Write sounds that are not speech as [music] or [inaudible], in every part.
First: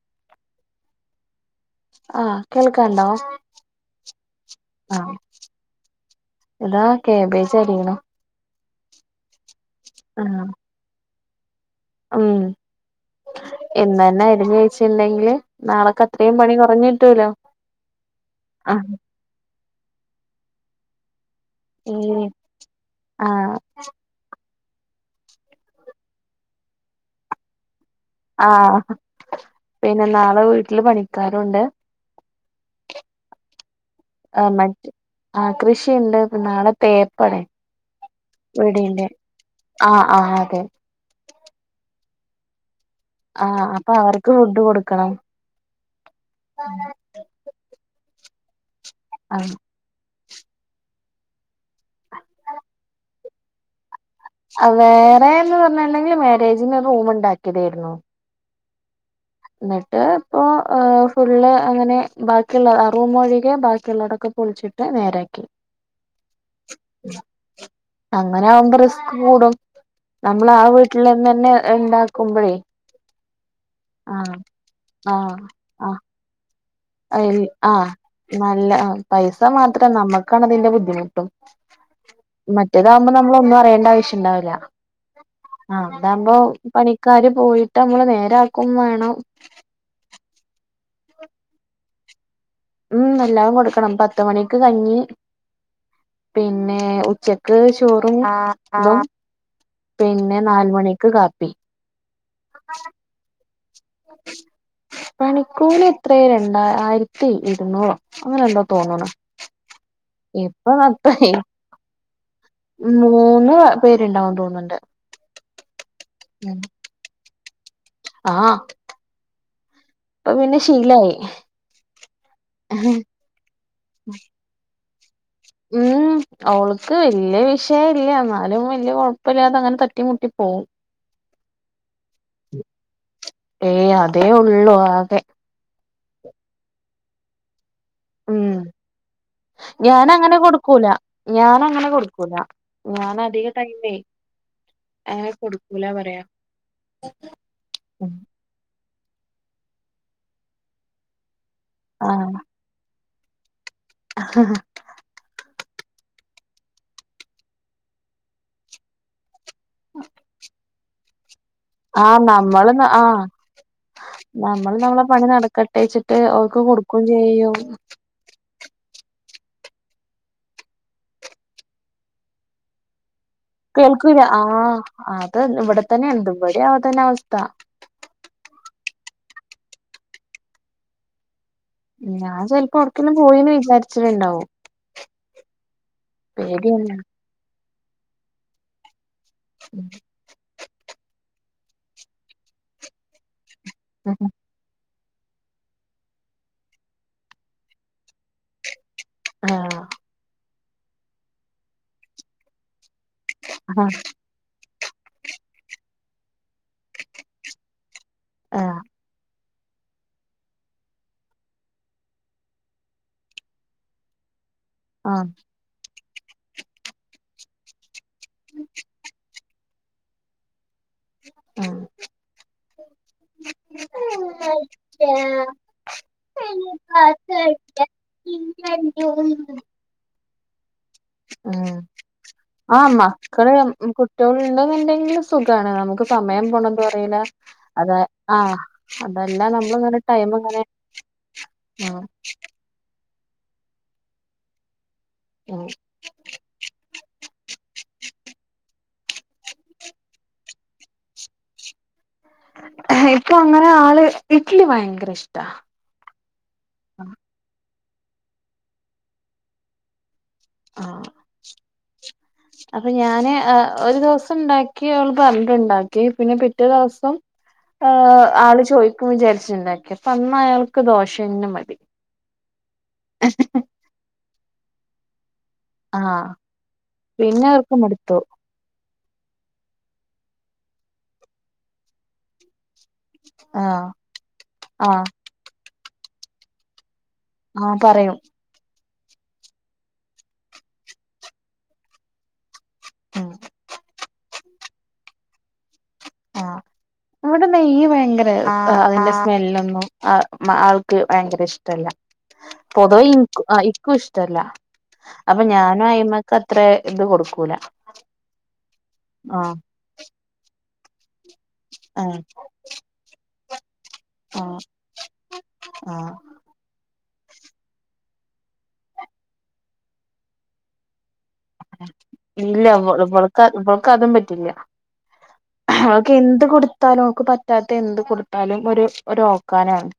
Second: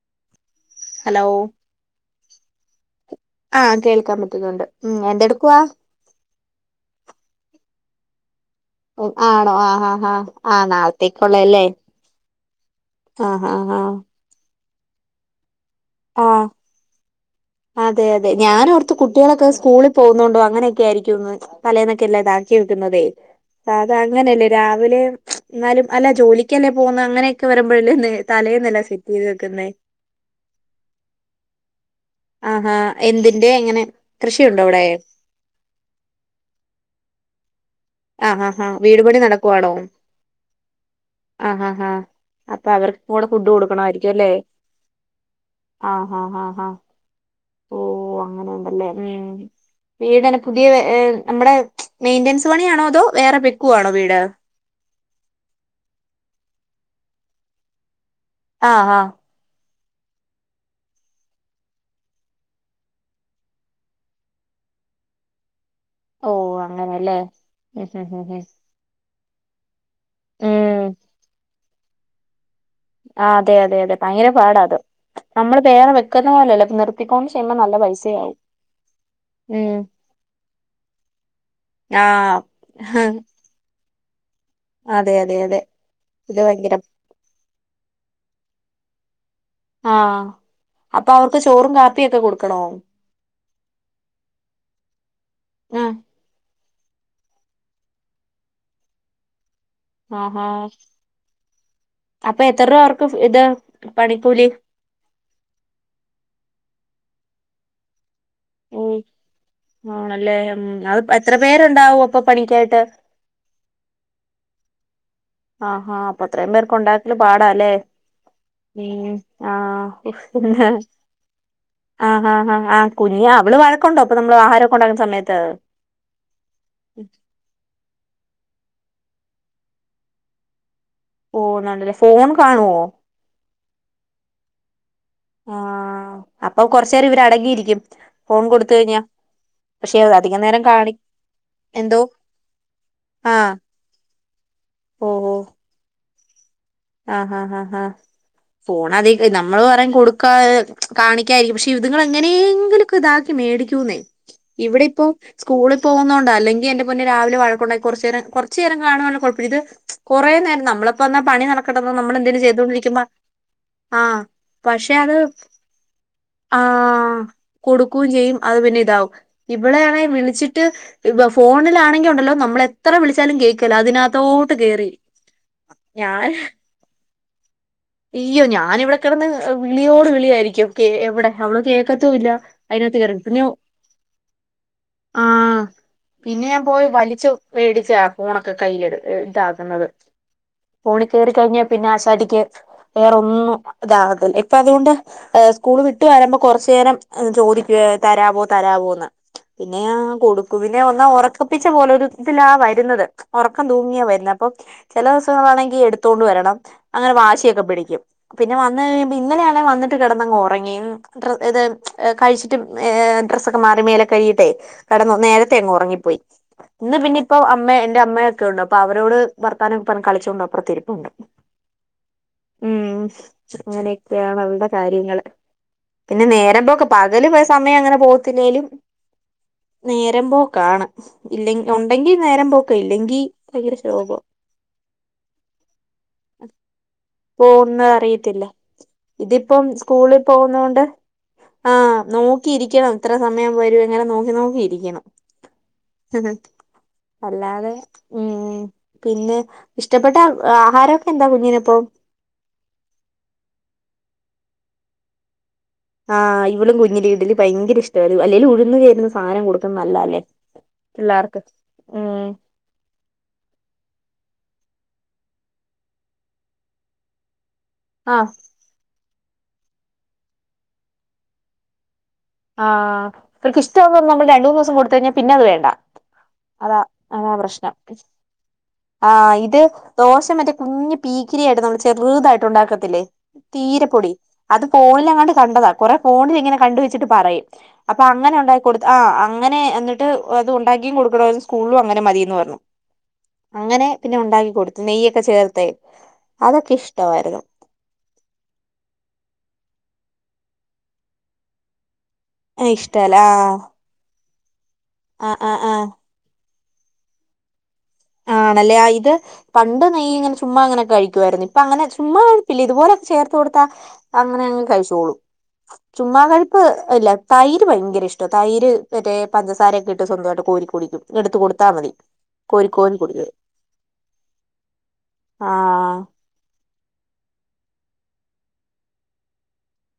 [inaudible] Hello ആഹ് കേൾക്കാണ്ടോ ആഹ കേൾക്കാൻ പറ്റുന്നുണ്ട് ഉം എന്തെടുക്കവാ? എടാ കാബ്ബജ് അരിയ്യണം. ആണോ ആ ആാ ആാ ആഹ് നാളത്തേക്കള്ളല്ലേ ഉം ആഹ് ഇന്നന്നെ അരിഞ്ഞവെച്ചിണ്ടെങ്കിൽ. നാളക്കെ അത്രയും ആഹ് പണി കുറഞ്ഞിട്ടൂലോ. അതെ അതെ ഞാനോർത്ത കുട്ടികളൊക്കെ സ്കൂളിൽ പോകുന്നുണ്ടോ അങ്ങനെയൊക്കെ ആയിരിക്കുംന്ന്. തലേന്നൊക്കെല്ലേ ഉം ഇതാക്കി വെക്കുന്നതേ ആഹ് അത അങ്ങനെയല്ലേ. രാവിലെ ന്നാലും അല്ല ജോലിക്ക് അല്ലെ പോവുന്നെ അങ്ങനെയൊക്കെ വരു. തലേന്നെലാം ആഹ് സെറ്റ് ചെയ്ത് വെക്കുന്നെ. പിന്നെ നാളെ വീട്ടില് പണിക്കാരുണ്ട് ആഹാഹാ എന്തിന്റെ എങ്ങനെ കൃഷിയുണ്ടോ അവിടെ. ആഹ കൃഷിയുണ്ട് നാളെ തേപ്പാണ്. ആഹ ആാഹാ വീടുപടി നടക്കുവാണോ ആഹ് ആഹ് അതെ ആഹ ആഹാ. അപ്പൊ അവർക്ക്. കൂടെ ഫുഡ് ആഹ് അപ്പൊ കൊടുക്കണായിരിക്കും അവർക്ക് അല്ലേ ഫുഡ് കൊടുക്കണം ആഹ ആ ആ്. [inaudible] അങ്ങനെണ്ടല്ലേ ഉം ആഹ് വീട്ന്നെ പുതിയ് നമ്മടെ മെയിന്റനൻസ് പണിയാണോ. അതോ വേറെ വെക്കുവാണോ വീട്. വേറെന്ന് പറഞ്ഞിട്ടുണ്ടെങ്കിൽ മാരേജിന് റൂമ ഉണ്ടാക്കിയതായിരുന്നു. ആഹ ആഹ്. എന്നിട്ട് ഇപ്പോ ഫുള്ള് അങ്ങനെ ബാക്കിയുള്ള റൂമ ഒഴികെ ബാക്കിയുള്ളടൊക്കെ പൊളിച്ചു. നേരക്കി ഓ അങ്ങനെല്ലേ ഉം ഉം ഉം ഉം അങ്ങനെ ആവുമ്പോ റിസ്. കൂടും നമ്മൾ ആ ഉം വീട്ടിൽന്ന് തന്നെ ഉണ്ടാക്കുമ്പോഴേ. ആ അതെ അതെ അതെ ഭയങ്കര ആഹ് പാടാ അത് ആഹ് നമ്മള് വേറെ വെക്കുന്ന പോലെല്ലോ. നിർത്തിക്യോണ്ട് ആഹ് ചെയുമ്പോ നല്ല ആഹ് പൈസ. നല്ല പൈസ മാത്രം നമ്മുക്കാണ് അതിന്റെ ബുദ്ധിമുട്ടും. ആഹ് മറ്റേതാകുമ്പോൾ നമ്മള ഒന്നും അറിയെണ്ട ആവശ്യില്ല. അതെ അതെ. അതെ ആഹ അതാവകുമ്പോ ഇത് ഭയങ്കര പണിക്കാര് പോയിട്ട് നമ്മള് നേരാക്കും വേണം. ആഹ അപ്പൊ അവർക്ക് ചോറും കാപിയൊക്കെ കൊടുക്കു. ഉം നല്ലാവും കൊടുക്കണം പത്തമണിക്ക് കഞ്ഞി ഉം പിന്നെ. പിന്നെ ഉച്ചക്ക് ചോറും [unintelligible] ഇതും. പിന്നെ ആഹാ നാല് മണിക്ക് കാപ്പി. അപ്പൊ എത്ര രൂപ അവർക്ക് ഇത് പണിക്കൂലി മണിക്കൂർ എത്രയ രണ്ട ആയിരത്തി ഇരുന്നൂറോ. അങ്ങനെയല്ലോ ഓ തോന്നണ. ആണല്ലേ ഉം ഇപ്പ അത് അപ്പ എത്ര പേരുണ്ടാവും അപ്പൊ പണിക്കായിട്ട് മൂന്ന് പേരുണ്ടാവും തോന്നുണ്ട്. ആഹാ അപ്പൊ അത്രയും പേർക്ക് ഉണ്ടാക്കല് പാടല്ലേ. ആഹ് ഏ ആ ഇപ്പൊ പിന്നെ ഹുഹേ. ശീലായി ആഹ് ആഹാ ഹാ ആാ കുഞ് അവള് വഴക്കുണ്ടോ അപ്പൊ നമ്മള് ആഹാരൊക്കെ ഉണ്ടാക്കുന്ന സമയത്ത്. ഉം അവൾക്ക് വല്യ വിഷയല്യ ന്നാലും വല്യ. വല്യകൊഴപ്പല്ലാതെ അങ്ങനെ തട്ടിമുട്ടി പോവും. ഓ നല്ലേ ഫോൺ കാണുവോ. ഏയ് അതേ ഉള്ളൂ. ആഹ അപ്പൊ കുറച്ചുനേരം ഇവര് അടങ്ങിയിരിക്കും ഫോൺ കൊടുത്തഴിഞ്ഞ. ഞൻ അങ്ങനെ കൊടുക്കൂല ഞാനങ്ങനെ എന്തോ കൊടുക്കൂല ഞാൻ അധിക ആഹ് ടൈംയ് ആഹ് കൊടുക്കൂല പറയാ. ആഹ ആാ ആ ഹാ ഫോൺ അതി നമ്മള് പറ കൊടുക്കാ കാണിക്കായിരിക്കും പക്ഷെ. ഇതിങ്ങൾ ആഹ് എങ്ങനെയെങ്കിലൊക്കെതാക്കി മേടിക്കൂന്നേ ഇവിടെ ഇപ്പോ. സ്കൂളിൽ പോകുന്നൊണ്ട അല്ലെകി എന്റെ പോനെ രാവിലെ വഴക്കുണ്ടാക്കി കുറചേരം കുറുചേരം കാണാനങ്കിൽ. ഇത് കുറെേ നേരം നമ്മളിപ്പോ ന്താ പണി നടക്കണ്ടോ നമ്മൾ ആഹ് എന്തേങ്കിലും നമ്മള് ചെയ്തൊണ്ടിരിക്കുമ്പോ. ആഹ് ആഹ് നമ്മള് പക്ഷെ നമ്മളെ അത് പണി നടക്കട്ടെച്ചിട്ട് ആ ഓൾക്ക് കൊടുക്കും ചെയ്യും കൊടുക്കുക ചെയും. അത് പിന്നെ ഇതാവും ഇവിടൊണെങ്കിൽ വിളിച്ചിട്ട് ഇ ഫോണിലാണെങ്കിൽ ഉണ്ടല്ലോ നമ്മളെത്ര വിളിച്ച. കേൾക്കൂല ആഹ അത് ഇവിടെ ഞാൻ തന്നെയിണ്ട് ഇവിടെ ആ തന്നെ അവസ്ഥ. അയ്യോ ഞാനിവിടെ കിടന്ന് വിളിയോട് വിളിയായിരിക്കുംക്കെ എവിടെ. അവള് കേക്കത്തും ഇല്ല ഞാൻ ചെലപ്പോ അതിനകത്ത് കേയറ അവിടക്കെല്ലാം പിന്നെ പോയിന്ന് വിചാരിച്ചിട്ടുണ്ടാവും ആഹ പിന്നെ ഞാൻ പോയി പേടിയാണ് വലിച്ചു മേടിച്ച ഫോണൊക്കെ കയ്യില ഇതാക്കുന്നത് ഫോണ കഴിഞ്ഞാൽ പിന്നെ ആസാരിക്ക് വേറെ ഒന്നും ഇതാകല്ല ഇപ്പൊ അതുകൊണ്ട് ഹ് സ്കൂള് വിട്ടു വരുമ്പോൾ കുറച്ചു നേരം ചോദിക്കു തരാമോ തരമോ എന്ന് ആഹ് പിന്നെയ കൊടുക്കും പിന്നെ ഒന്നാ ഉറക്കപ്പിച്ച പോലെ ഒരുത്തിലാ വരുന്നത് ഉറക്കം ആഹ് തൂങ്ങിയ വരുന്നത് അപ്പൊ ചില ദിവസങ്ങളാണെങ്കി എടുത്തോണ്ട് വരണം അങ്ങനെ വാശിയൊക്കെ പിടിക്കും പിന്നെ ആഹ് വന്ന് കഴിയ്പ ഇന്നലെയ വന്നിട്ട് കിടന്നങ് ഉറങ്ങി മ് ർ കഴിച്ചിട്ട് ഡ്രസ്സ്ക്കെ മാറി മേല കൈകീട്ടെ കടന്നു ആഹ് നേരത്തെ അങ്ങ് ഉറങ്ങിപ്പോയി ഇന്ന് പിന്നെ ഇപ്പോൊ അമ്മ എന്റെ അമ്മയൊക്കെ ഉണ്ട് അപ്പൊ അവരോട് വർത്താന പറഞ്ഞു കളിചോണ്ട് അപ്പറതിരിപ്പു ആഹ ഉം അങ്ങനെയൊക്കെയാണ് അവടെ കാര്യങ്ങള് പിന്നെ നേരമ്പോക്കെ പകല് പോ സമയം അങ്ങനെ ഉം പോകത്തില്ലെലും നേരമ്പോ ഉ പോക്ക് ആ ഇല്ലെങ്കി മക്കള് ഭയങ്കര ശോകം കുട്ടികളെന്നുണ്ടെങ്കിലും സുഖ ങ്ങാണ് നമുക് സമയം പോണതും അറിയൂല പോകുന്നത് ആ അറിയത്തില്ല അതല്ല നമ്മളിങ്ങനെ ടൈമ് നോക്ക ണ്ട് ആ നോക്കിയിരിക്കണം ഇത്ര സമയം വരും എങ്ങനെ നോക്കി നോക്കിയിരിക്കണം ഉം അല്ലാതെ ഉം പിന്നെ ഇഷ്ടപ്പെെട്ട ആഹാരംക്കെ എന്താ കുഞ്ഞിനപ്പം ഇപ്പൊ അങ്ങനെ ആള് ഇഡലി ഭയങ്കര ഇഷ്ടാ ആഹ് ഇവളും കുഞ്ഞിലെ ഇടലി ഭയങ്കര ഇഷ്ടമായി അല്ലെലും ഉഴു ന്ന് ചേര്ന്ന സാനം കൊടുക്കുന്നത് നല്ലത അല്ലേ ആഹ് എല്ലർക്ക് അപ്പൊ ഞാന് ഒരു ദിവസം ഉണ്ടാക്കി അവള് പറഞ്ഞിട്ടുണ്ടാക്കി പിന്നെ പിറ്റേ ദിവസം ഹ് ആഹ് ആള് ചോയ് യിക്കും വിചാരിച്ചിട്ടുണ്ടാക്കി അപ്പ അന്ന അയാൾക്ക് ദോഷംന്നന് മതി ആ ക്ക് ഇഷ്ടന്ന് നമ്മള് രണ്ട മൂന്ന് ദസം കൊടുത്ത കഴിഞ്ഞാ പിന്ന അത് വേണ്ട ആഹ് അതാ അതാ പിന്നെ പ്രശ്നം അവർക്ക് മടുത്തു ആഹ് ഇത് ദോശ മറ്റേ കുഞ്ഞഞ് പീക്കിരിയായിട്ട് നമ്മള് ചെറുതായിട്ട് ഉണ്ടാക്കുന്നത് തീര ആഹ് പൊടി അത് ആഹ് പോലങ് കണ്ടതാ കൊറെ പോണ്ലങ്ങനെ കണ്ട് വെച് പറയും ആഹ് അപ്പൊ പറയും അങ്ങനെ ഉണ്ടായി കൊടു ആഹ് അങ്ങനെ എന്നിട്ട് അത് ഉണ്ടാക്കിയും കൊടുക്കണംത് സ്കൂളിലും അങ്ങനെ മതിന്ന് പറഞ്ഞു ഉം അങ്ങനെ പിന്നെ ഉണ്ടാക്കി കൊടുത്ത്നെയ്യൊക്കെ ചേർത്ത ആ വിടെ നെയ്യ് ഭയങ്കര ആ ആ അതിന്റെ സ്മെല്ലൊന്നും ആ മ ആൾക്ക് ഭയങ്കര ഇഷ്ടല്ല പൊതുവ ഇഷ്ടല്ല ഇൻ ആഹ് ഇക്കു ഇശ് ടല്ല അപ്പൊ ആഹ് ആഹ് ആഹ് ഞാനും അയി്മക്ക് അത്ര ഇത് കൊടുക്കൂല ആണല്ലെ ഇത് ആഹ് പണ്ട് നെയ്യ ഇങ്ങനെ ചുമ്മ ങ്ങനെ വായിരുന്നു ഇപ്പൊ അങ്ങനെ ആഹ് ചുമ്മാ ഇതുപോലൊക്കെ ചേർത്ത് കൊടുത്താ ആഹ് അങ്ങനെയങ്ങങ് കഴിച്ചോളും ആഹ് ചുമ്മാ കഴുപ്പ് ഇല്ല തൈര് ഭയങ്കര ഇഷ്ടം തൈര് മറ്റേ പഞ്ചസാരയൊക്കെ ഇട്ട് സ്വന്തമായിട്ട് കോരി കുടിക്കും എടുത്ത കൊടുത്താ മതി കോര് ഇവ ഇവൾക്ക് അതും പറ്റില്ലക്ക് ആഹ് അവൾക് എന്തു കൊടുത് മോക്ക് പറ്റാത്ത എന്ത് കൊടുത്താലും ഒരു ഒരു ഓക്കാനാണ്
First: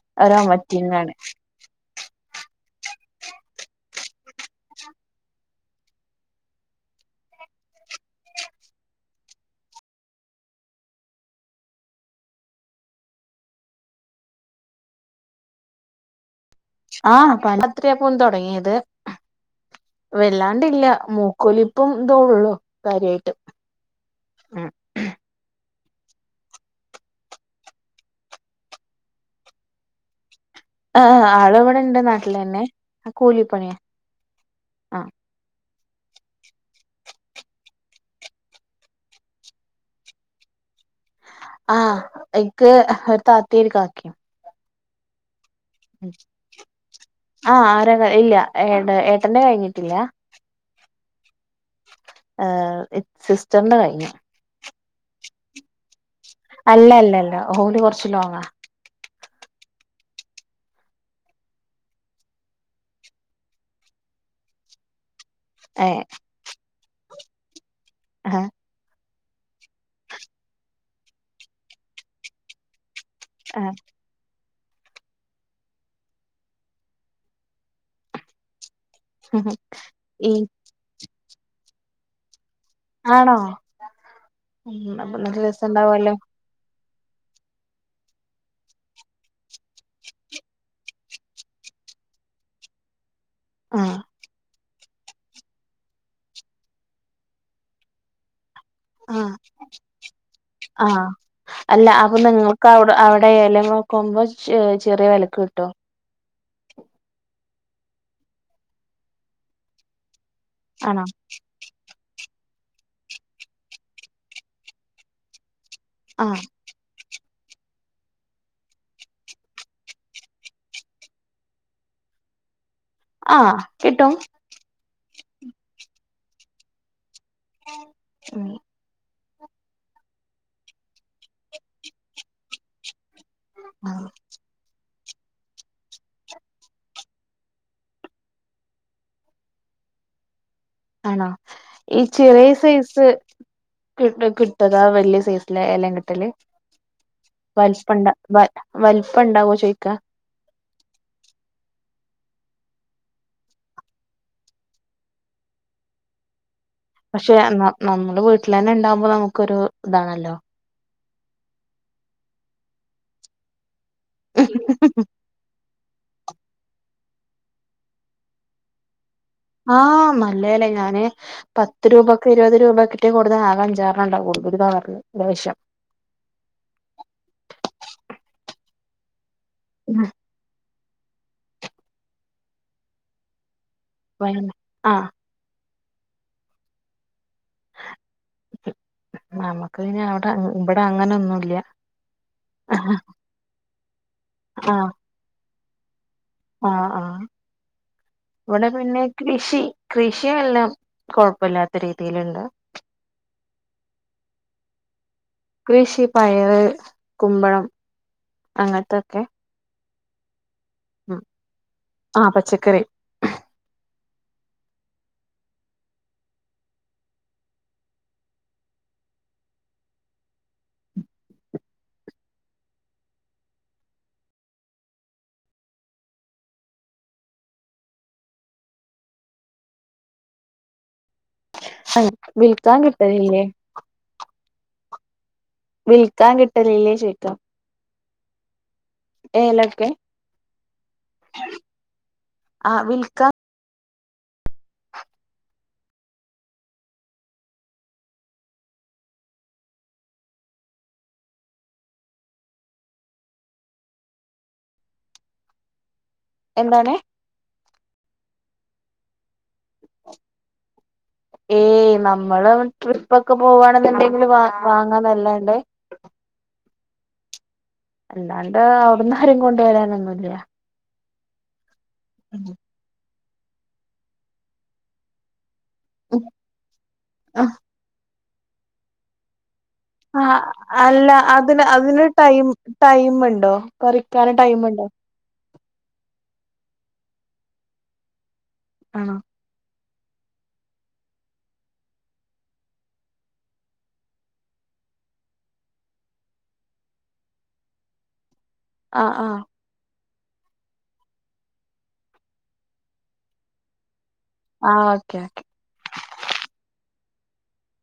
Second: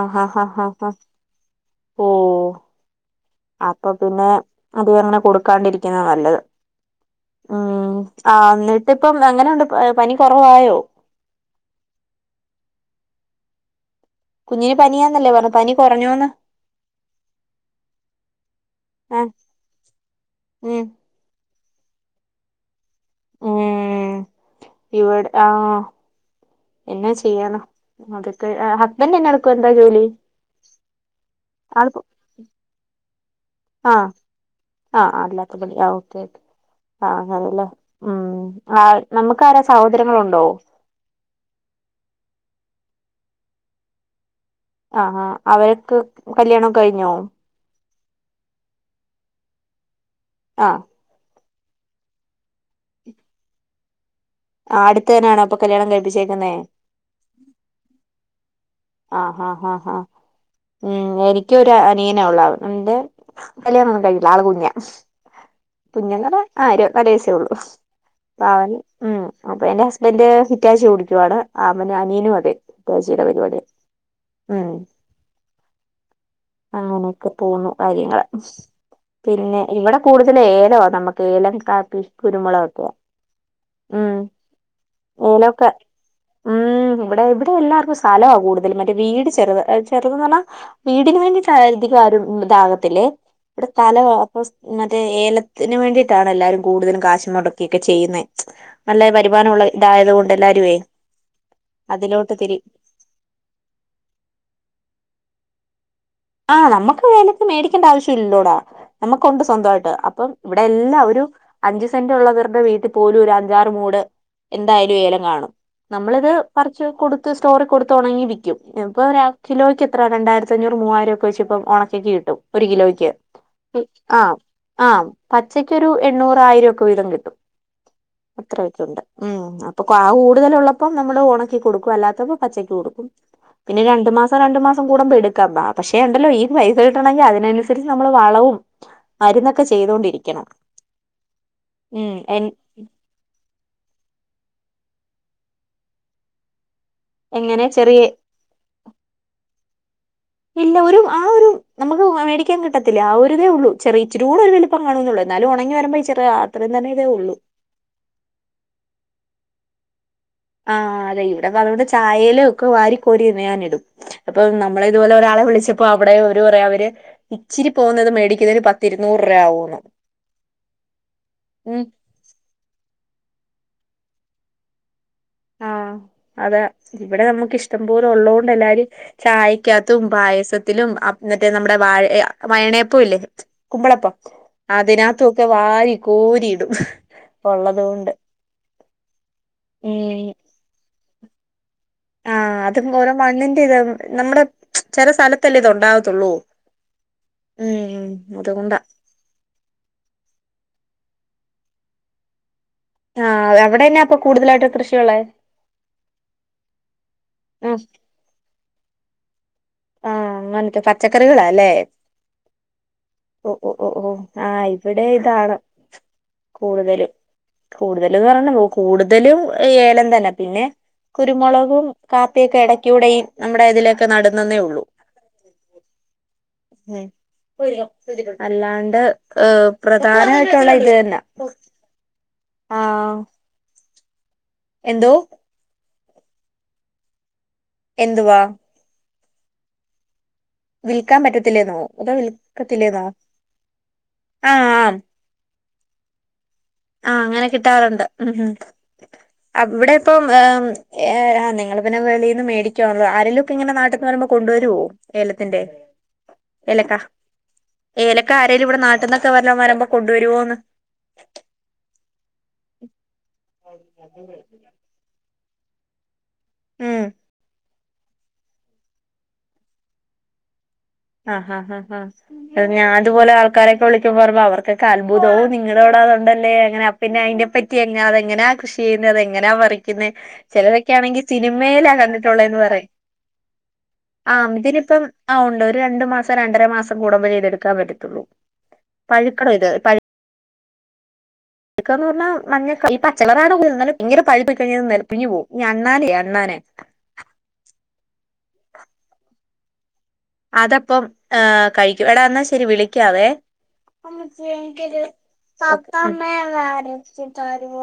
ആഹ ഹാ ഒരു ഹ ഹ ഹാ ഒമറ്റിങ്ങാണ് ഓ അപ്പൊ പിന്നെ അത് അങ്ങനെ കൊടുക്കാണ്ടിരിക്കുന്ന നല്ലത് ഉം ആ എന്നിട്ട് ഇപ്പം അങ്ങനെ ഉണ്ട് പനി കുറവായോ കുഞ്ഞിന് പനീയാന്നല്ലേ പറഞ്ഞ പനി കുറഞ്ഞോന്ന് ആഹ പണ്ട് അത്രയാ പോൻ തൊടങ്ങിയത് ആഹ് വെല്ലാണ്ടി ല്ല ഉം കൊലിപ്പും എതോള്ളോ കാര്യമായിട്ട് ഉം ഇവിടെ ആഹ എന്നാ ചെയ്യാനോ അതൊക്കെ ഹസ്ബൻഡന്നെ എടുക്കുവ എന്താ ജോലി ആ് ആള് ഇവ്ടെ ഇണ്ട് നാട്ടിലെന്നെ ആ കൂലി ആ ആ അല്ലാത്തപളി ഓക്കെ ആ അതല്ല ഉം ആ നമുക്ക് ആാരാ സഹോദര്യങ്ങഉണ്ടോ? ആഹ് എക്ക് ഒരു താത്തി കാക്യും. ആ ആ അവരക്ക് കല്യാണം കഴിഞ്ഞോ? ആഹ് ഇല്ല ഏ ഏട്ടന്റെ കഴിഞ്ഞിട്ടില്ല. ആ ഏ സിസ്റ്റർന്റെ കഴിഞ്ഞു. ആ അടുത്തനാണോ അപ്പൊ കല്ല്യാണം കഴപ്പിച്ചേ? അല്ല അല്ല അല്ല ഓല് കൊറച്ച് ലോങ്ങാ. ആഹ് ആഹ് ആഹ് ഹഹ് ഉം എനികൊരു അനിയനാ ഉള്ളേ ഇന്റെ കല്ല്യാണൊന്നും കഴിഞ്ഞില്ല ആള് കുഞ്ഞ. ഏഹ് കുഞ്ഞന്നറ ആ ര് രൂവസേ ഉള്ളു ആഹ് പാവൻ അപ്പൊ എന്റെ ഹസ്ബന്ഡ് ഹിറ്റാച്ചി കോടിക്കുവയാണ് അമ്മന അനിയനും അതെ ഹിറ്റാച്ചിയുടെ പരിപാടി. ആഹ് ഉം അങ്ങനെയൊക്കെ പോന്നുന്നു കാര്യങ്ങള് പിന്നെ ഇവിടെ ഈ കൂടുതൽ ഏലോവാ നമക്ക് ഏലം കാപ്പി കുരുമുളക് ആണോ ഉം ഏലൊക്കെ അപ്പന്നല്ലരസുണ്ടാവല്ലോ? ഉം ഇവിടെ ഇവിടെ എല്ലാർക്കും സ്ഥലാ കൂടുതൽ മറ്റേ വീട് ചെറുത് ചെറുതന്നറഞ്ഞാ വീടിൻ വേണ്ടിട്ട് ആ ധികുംതാകത്തില്ലേ ഇവിടെ ആഹ് തലവാ മറ്റേ ഏലത്തിന് വേണ്ടിയിട്ടാണ് എല്ലാരും കൂടുതലും കാശ് മുടക്കൊക്കെ ചെയ്യുന്നെ. നല്ല ആഹ് വരുമാനംമുള്ള ഇതായത് കൊണ്ട് എല്ലരുവേ ആഹ് അല്ല അപ്പൊ നിങ്ങൾക്ക് അവിടെ അവിടെല നോക്കുമ്പോ ചെറിയ വെലക്ക് കിട്ടോ? ആഹ് നമ്മുക്ക് വേലക്ക് മേടിക്കേണ്ട ആവശ്യം ഇില്ലല്ലോടാ നമുക്കുണ്ട് സ്വന്തമായിട്ട് അപ്പം ഇവിടെ എല്ല ആണോ ഒരു അഞ്ച് സെന്റ് ഉള്ളവർ വീട്ടിൽ പോലും ഒരു അഞ്ചാറ് മൂട് എന്തായാലും ഏലം കാണും നമ്മളിത് ആഹ് പറച്ച് കൊടു പത്ത് സ്റ്റോറി കൊടുത്തുണെങ്കി വിക്കും ഇപ്പോ രാ കിലോയ്കെത്രാ രണ്ടായിരത്തഞ്ഞൂറ് മൂവായിരൊ കുയിച്പ്പം ഉണക്കക്ക് കിട്ടും ഒരു കിലോയ്ക്ക് ആഹ് കിട്ടും ആ ആ പച്ചക്കൊരു എണ്ണൂറായിരം ഒക്കെ വീതം കിട്ടും ഉം അത്രയൊക്കെ ഉം അപ്പൊ ക്വ കൂടുതലുള്ളപ്പം നമ്മള് ഉണക്കി കൊടുക്കും അല്ലാത്തപ്പോ പച്ചക്ക് കൊടുക്കും. പിന്നെ ആഹ് രണ്ടു മാസം രണ്ടു മാസം കൂടമ്പ എടുക്കാം ബാ പക്ഷേ ഉണ്ടല്ലോ ഈ പൈസ കിട്ടണമെങ്കിൽ അതിനനുസരിച്ച് നമ്മള് വളവും മരുന്നൊക്കെ ചെയ്തുകൊണ്ടിരിക്കണം. ആണോ ഈ ചെറിയ സൈസ് ക കി ഇത്തതാ വലിയ സീസില് ഏല കട്ടല്? എങ്ങനെ ചെറിയ വലിപ്പണ്ട വ വലിപ്പണ്ടാവോ ചോയിക്കാ? ഇല്ല ഒരു ആ ഒരു നമുക്ക് മേടിക്കാൻ കിട്ടത്തില്ല ആ ഒരുതേ ഉള്ളൂ ചെറിയ ഇച്ചിരൂടെ ഒരു വളുപ്പം കാണവെള്ള എന്നാലും ഉണങ്ങി വര്മ്പോ ഇചെറ പക്ഷെ ന നമ്മള് വീട്ടിലെന്നെണ്ടാവു മ്പോ നമുക്കൊരു ഇതാണല്ലോ? ആ്ലേ ഇവിടെ അതോടെ ചായേല് ഒക്കെ വാരി കോരിന്ന് ഇന്ന്ന ഇടും അപ്പൊ നമ്മളേ ഇതുപോലെ ഒരാളെ വിളിച്ചപ്പോ അവിടെ ഒര് എന്താപറയാ അവര് ഇച്ചിരി പോന്നത് മേടിക്കിന്നതിന് പത് ആഹ് മല്ലല്ലേ ഞാന് ഉം പത്ത് രൂപക്ക് ഇരുപത് രൂപക് റ്റവും കൂടുതൽ ആകെ അഞ്ചാറെണ്ണണ്ടാവോള്ളു ഒരു കവർല്. ആ അത ഇവിടെ നമ്മുക്ക് ഇഷ്ടംപോലെ ഉള്ളതത് കൊണ്ട് എല്ലാരും ചായക്കാത്തും പായസത്തിലും അപ് നറ്റേ നമ്മുടെ വാഴ വയണയപ്പോ ല്ല്യെ? കുമ്പളപ്പം ആഹ് അതിനതോക്കെ വാരി കോരിടും ഹ് ഒള്ളത് കൊണ്ട് ഉം വ്വടെ അങ്ങനെന്നുംല്യാ ആ അതും ഓരോ മണ്ണിന്റെ ഇതാവു നമ്മുടെ ചെല സ്ഥലത്തല്ലേ ഇത്ണ്ടാവ ആ ആ ഇവിടെ അതുകൊണ്ടാ പിന്നെ കൃഷി കൃഷിയല്ലാം കൊഴപ്പല്ലാത്ത രീതിയിലുണ്ട് ആഹ് എവിടെ തന്നെയ അപ്പൊ കൂടുതലായിട്ട് കൃഷിയുള്ളത് കൃഷി പയറർ കുമ്പളം അങ്ങനത്തൊക്കെ ആഹ അങ്ങനത്തെ ഉം പച്ചക്കറികളാല്ലേ ആഹ് പച്ചക്കറി ആഹ് ഇവിടെ ഇതാണ് കൂടുതലും കൂടുതലുംന്ന് പറഞ്ഞ പോ കൂടുതലും ഏലം തന്നെ പിന്നെ കുരുമുളകും കാപ്പിയൊക്കെ ഇടക്ക് ഇവിടെ നമ്മുടെ ഇതിലൊക്കെ നടുന്നതേ ഉള്ളൂ അ മ്മ് അല്ലാണ്ട് പ്രധാനമായിട്ടുള്ള ഇത് തന്നെ അ വിൽക്കാൻ കിട്ടുന്നില്ലേ എന്തോ വിൽക്കാൻ കിട്ടലില്ലേ ചോദിക്കാ എന്തുവാ ഏലക്ക വിൽക്കാൻ പറ്റത്തില്ലേന്നോ അതോ ആഹ് വിൽക്കത്തില്ലേന്നോ വിൽക്കാൻ ആഹ ആ ആഹ അങ്ങനെ കിട്ടാറുണ്ട് മ്മ് അവിടെ ഇപ്പം നിങ്ങ പിന്നെ വെളിന്ന് മേടിക്കുവാണല്ലോ ആരെങ്കലുംക്കെ ഇങ്ങനെ നാട്ടിന്നു വരുമ്പോ കൊണ്ടുവരോ ഏലത്തിന്റെ എന്താണ് ഏലക്ക ഏലക്ക ആരാലും ഇവിടെ നാട്ടിൽന്നൊക്കെ വരു വരുമ്പോ കൊണ്ടുവരുവോന്ന് ഏയ് നമ്മള് ട്രിപ്പ് ഒക്കെ പോവാണെന്നുണ്ടെങ്കില് വാങ്ങാന്നല്ലാണ്ടേ മ്മ് അല്ലാണ്ട് അവിടന്ന് ആരും കൊണ്ടുവരാനൊന്നുമില്ല ആാ ഞാൻ അതുപോലെ ആൾക്കാരൊക്കെ വിളിച്ച് പറയുമ്പോ അവർക്കൊക്കെ അത്ഭുതം നിങ്ങളോട ഉം അതതുണ്ടല്ലേ അങ്ങനാ പിന്നെ ആ അതിനെ പറ്റി എങ്ങന അതെങ്ങനാ കൃഷി ചെയ്യുന്നത്ത എങ്ങനാ പറ ആഹ് ചിലരൊക്കെ അല്ല ആണെങ്കിൽ അതിന് സിനിമയിലാ അതിന് കണ്ടിട്ടുള്ളത് ടൈം എന്ന് പറയും ടൈമുണ്ടോ പറിക്കാൻ ആ ടൈമുണ്ടോ ആ രണ്ട് മാസം രണ്ടര മാസം കൂടുമ്പയേ ഇത് എടുക്കാൻ പറ്റാത്തൊള്ളൂ ആണോ പഴുക്കണം ഇത് പഴു ക്കാന്ന് പറഞ്ഞാൽ മഞ്ഞ ഈ പച്ചളാണ് ഭയര പഴപ്പിക്കഴി നെിലപ്പിഇഞ്ഞു പോവും ന അണ്ണാനെ അണ്ണാൻ [inaudible] [inaudible] ആഹ ആഹ അതപ്പം ഏ കഴിക്കും എടാ എന്നാ ശരി വിളിക്കാവേ ആഹ് ഓക്കെ സതല്ലര ത [unintelligible]